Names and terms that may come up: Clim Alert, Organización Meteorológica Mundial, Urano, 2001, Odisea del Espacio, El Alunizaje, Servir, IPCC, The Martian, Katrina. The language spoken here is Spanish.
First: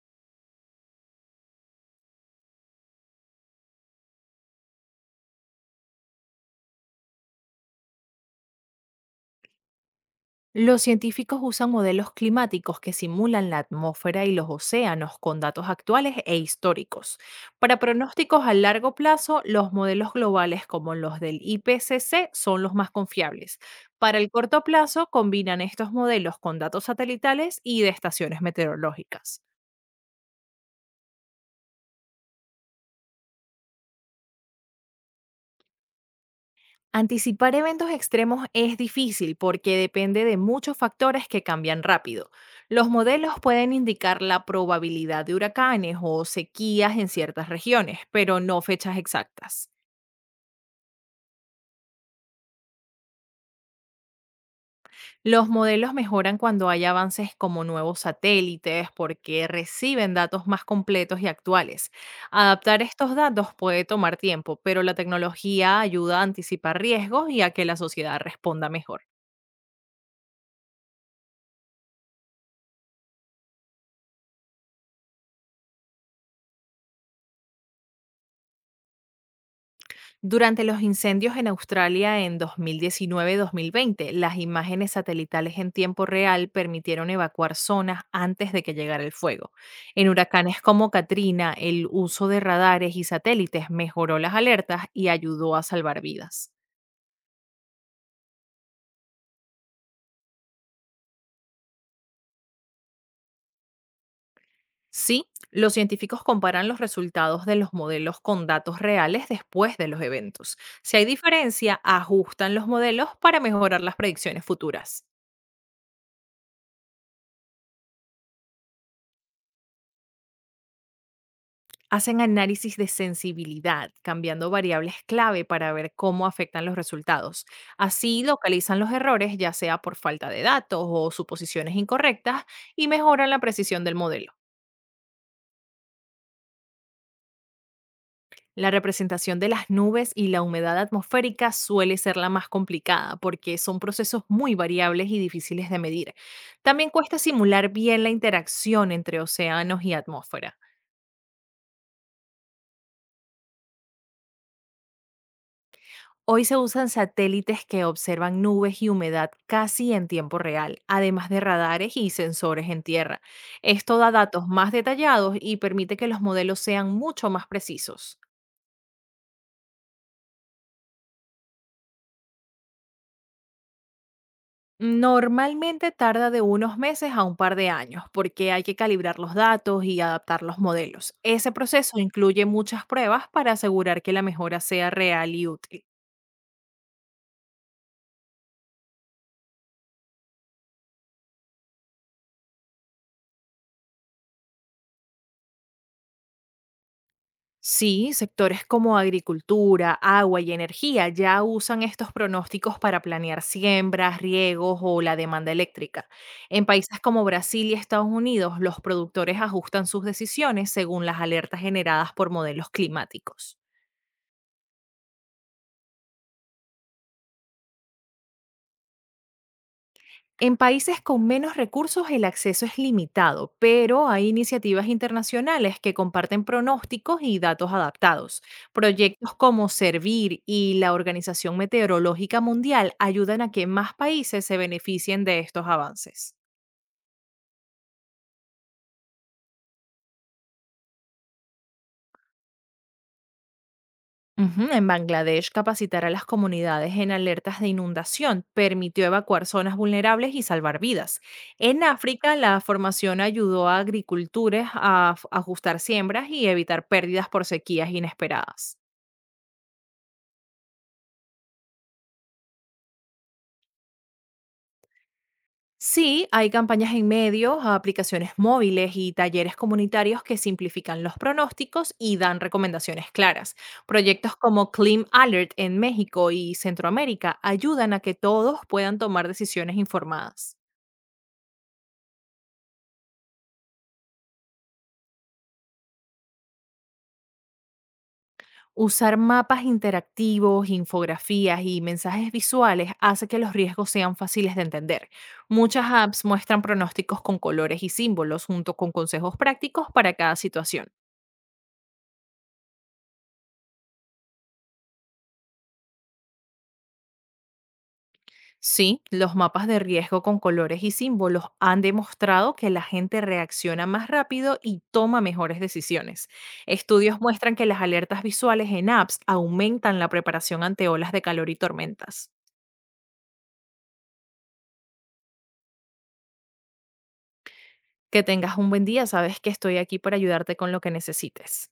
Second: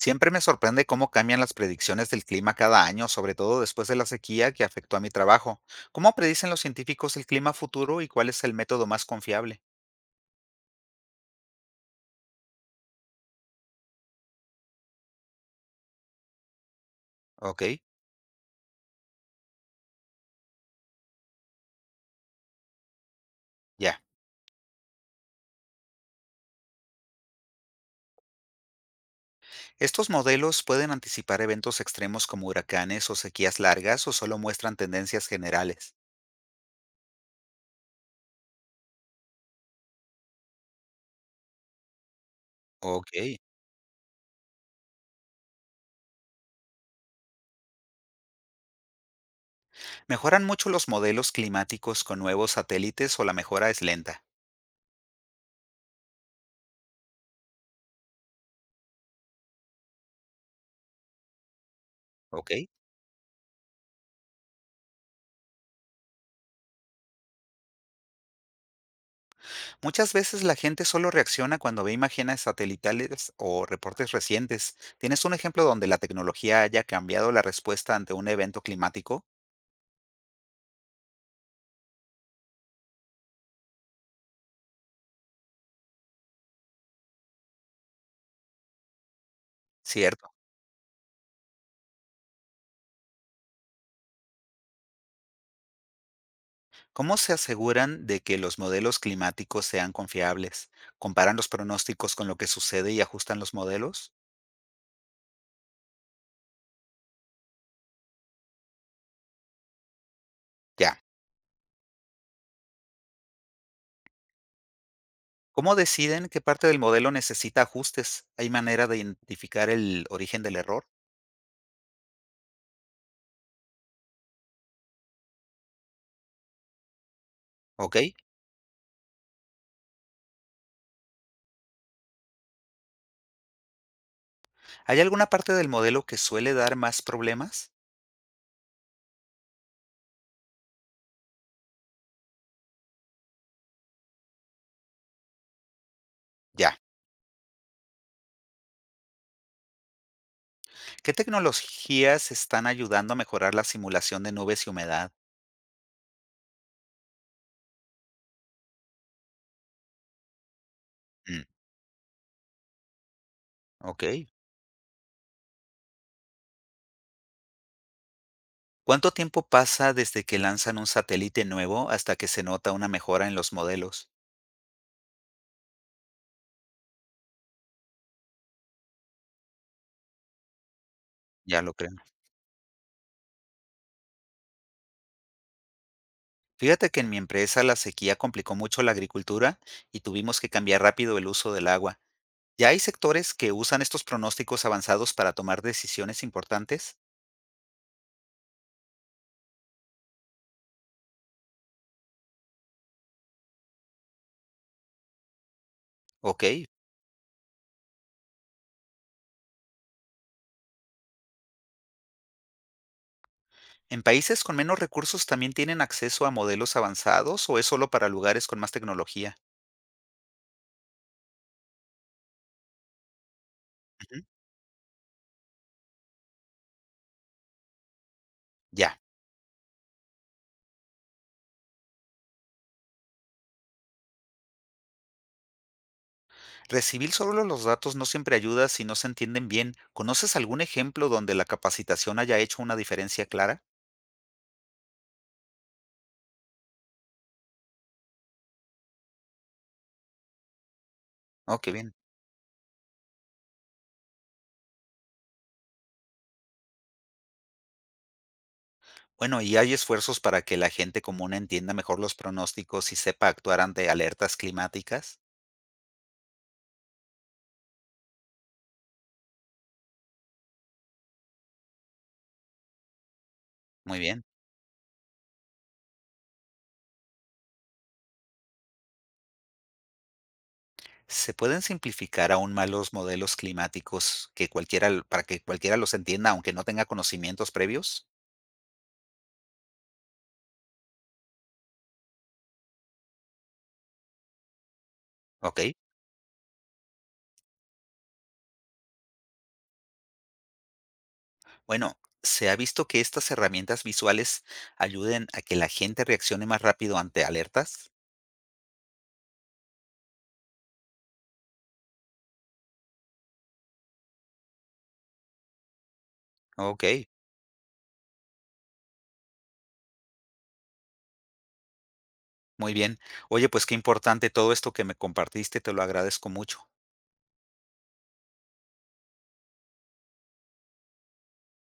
Siempre me sorprende cómo cambian las predicciones del clima cada año, sobre todo después de la sequía que afectó a mi trabajo. ¿Cómo predicen los científicos el clima futuro y cuál es el método más confiable? Los científicos usan modelos climáticos que simulan la atmósfera y los océanos con datos actuales e históricos. Ok, Para pronósticos a largo plazo, los modelos globales como los del IPCC son los más confiables. ya. Para el corto plazo, combinan estos modelos con datos satelitales y de estaciones meteorológicas. ¿Estos modelos pueden anticipar eventos extremos como huracanes o sequías largas o solo muestran tendencias generales? Anticipar eventos extremos es difícil porque depende de muchos factores que cambian rápido. Los modelos Ok. pueden indicar la probabilidad de huracanes o sequías en ciertas regiones, pero no fechas exactas. ¿Mejoran mucho los modelos climáticos con nuevos satélites o la mejora es lenta? Los modelos mejoran cuando hay avances como nuevos satélites porque reciben datos más completos y actuales. Ok. Adaptar estos datos puede tomar tiempo, pero la tecnología ayuda a anticipar riesgos y a que la sociedad responda mejor. Muchas veces la gente solo reacciona cuando ve imágenes satelitales o reportes recientes. ¿Tienes un ejemplo donde la tecnología haya cambiado la respuesta ante un evento climático? Durante los incendios en Australia en 2019-2020, las imágenes satelitales en tiempo real permitieron evacuar zonas antes de que llegara el fuego. En Cierto. huracanes como Katrina, el uso de radares y satélites mejoró las alertas y ayudó a salvar vidas. ¿Cómo se aseguran de que los modelos climáticos sean confiables? ¿Comparan los pronósticos con lo que sucede y ajustan los modelos? Sí, los científicos comparan los resultados de los modelos con datos reales después de los eventos. Si Ya. hay diferencia, ajustan los modelos para mejorar las predicciones futuras. ¿Cómo deciden qué parte del modelo necesita ajustes? ¿Hay manera de identificar el origen del error? Hacen análisis de sensibilidad, cambiando variables clave para ver cómo afectan los resultados. ¿Ok? Así localizan los errores, ya sea por falta de datos o suposiciones incorrectas, y mejoran la precisión del modelo. ¿Hay alguna parte del modelo que suele dar más problemas? La representación de las nubes y la humedad atmosférica suele ser la más complicada porque son procesos muy variables y difíciles de medir. Ya. También cuesta simular bien la interacción entre océanos y atmósfera. ¿Qué tecnologías están ayudando a mejorar la simulación de nubes y humedad? Hoy se usan satélites que observan nubes y humedad casi en tiempo real, además de Mm, radares y sensores en tierra. Esto ok. da datos más detallados y permite que los modelos sean mucho más precisos. ¿Cuánto tiempo pasa desde que lanzan un satélite nuevo hasta que se nota una mejora en los modelos? Normalmente tarda de unos meses a un par de años porque hay que calibrar los datos y adaptar los modelos. Ese Ya lo creo. proceso incluye muchas pruebas para asegurar que la mejora sea real y útil. Fíjate que en mi empresa la sequía complicó mucho la agricultura y tuvimos que cambiar rápido el uso del agua. ¿Ya hay sectores que usan estos pronósticos avanzados para tomar decisiones importantes? Sí, sectores como agricultura, agua y energía ya usan estos pronósticos para planear siembras, riegos o la demanda eléctrica. Ok. En países como Brasil y Estados Unidos, los productores ajustan sus decisiones según las alertas generadas por modelos climáticos. ¿En países con menos recursos también tienen acceso a modelos avanzados o es solo para lugares con más tecnología? En países con menos recursos el acceso es limitado, pero Ujú. hay iniciativas internacionales que comparten pronósticos y datos adaptados. Ya. Proyectos como Servir y la Organización Meteorológica Mundial ayudan a que más países se beneficien de estos avances. Recibir solo los datos no siempre ayuda si no se entienden bien. ¿Conoces algún ejemplo donde la capacitación haya hecho una diferencia clara? Ujú. En Bangladesh, capacitar a las comunidades en alertas de inundación permitió evacuar zonas vulnerables y salvar vidas. Oh, qué En bien. África, la formación ayudó a agricultores a ajustar siembras y evitar pérdidas por sequías inesperadas. Bueno, ¿y hay esfuerzos para que la gente común entienda mejor los pronósticos y sepa actuar ante alertas climáticas? Sí, hay campañas en medios, aplicaciones móviles y talleres comunitarios que simplifican los pronósticos y dan recomendaciones claras. Muy bien. Proyectos como Clim Alert en México y Centroamérica ayudan a que todos puedan tomar decisiones informadas. ¿Se pueden simplificar aún más los modelos climáticos que cualquiera, para que cualquiera los entienda, aunque no tenga conocimientos previos? Usar mapas interactivos, infografías y mensajes visuales hace que los riesgos sean fáciles de entender. Ok. Muchas apps muestran pronósticos con colores y símbolos junto con consejos prácticos para cada situación. Bueno, se ha visto que estas herramientas visuales ayuden a que la gente reaccione más rápido ante alertas. Sí, los mapas de riesgo con colores y símbolos han demostrado que la gente reacciona más rápido y toma mejores decisiones. Ok. Estudios muestran que las alertas visuales en apps aumentan la preparación ante olas de calor y tormentas. Muy bien. Oye, pues qué importante todo esto que me compartiste, te lo agradezco mucho. Que tengas un buen día, sabes que estoy aquí para ayudarte con lo que necesites.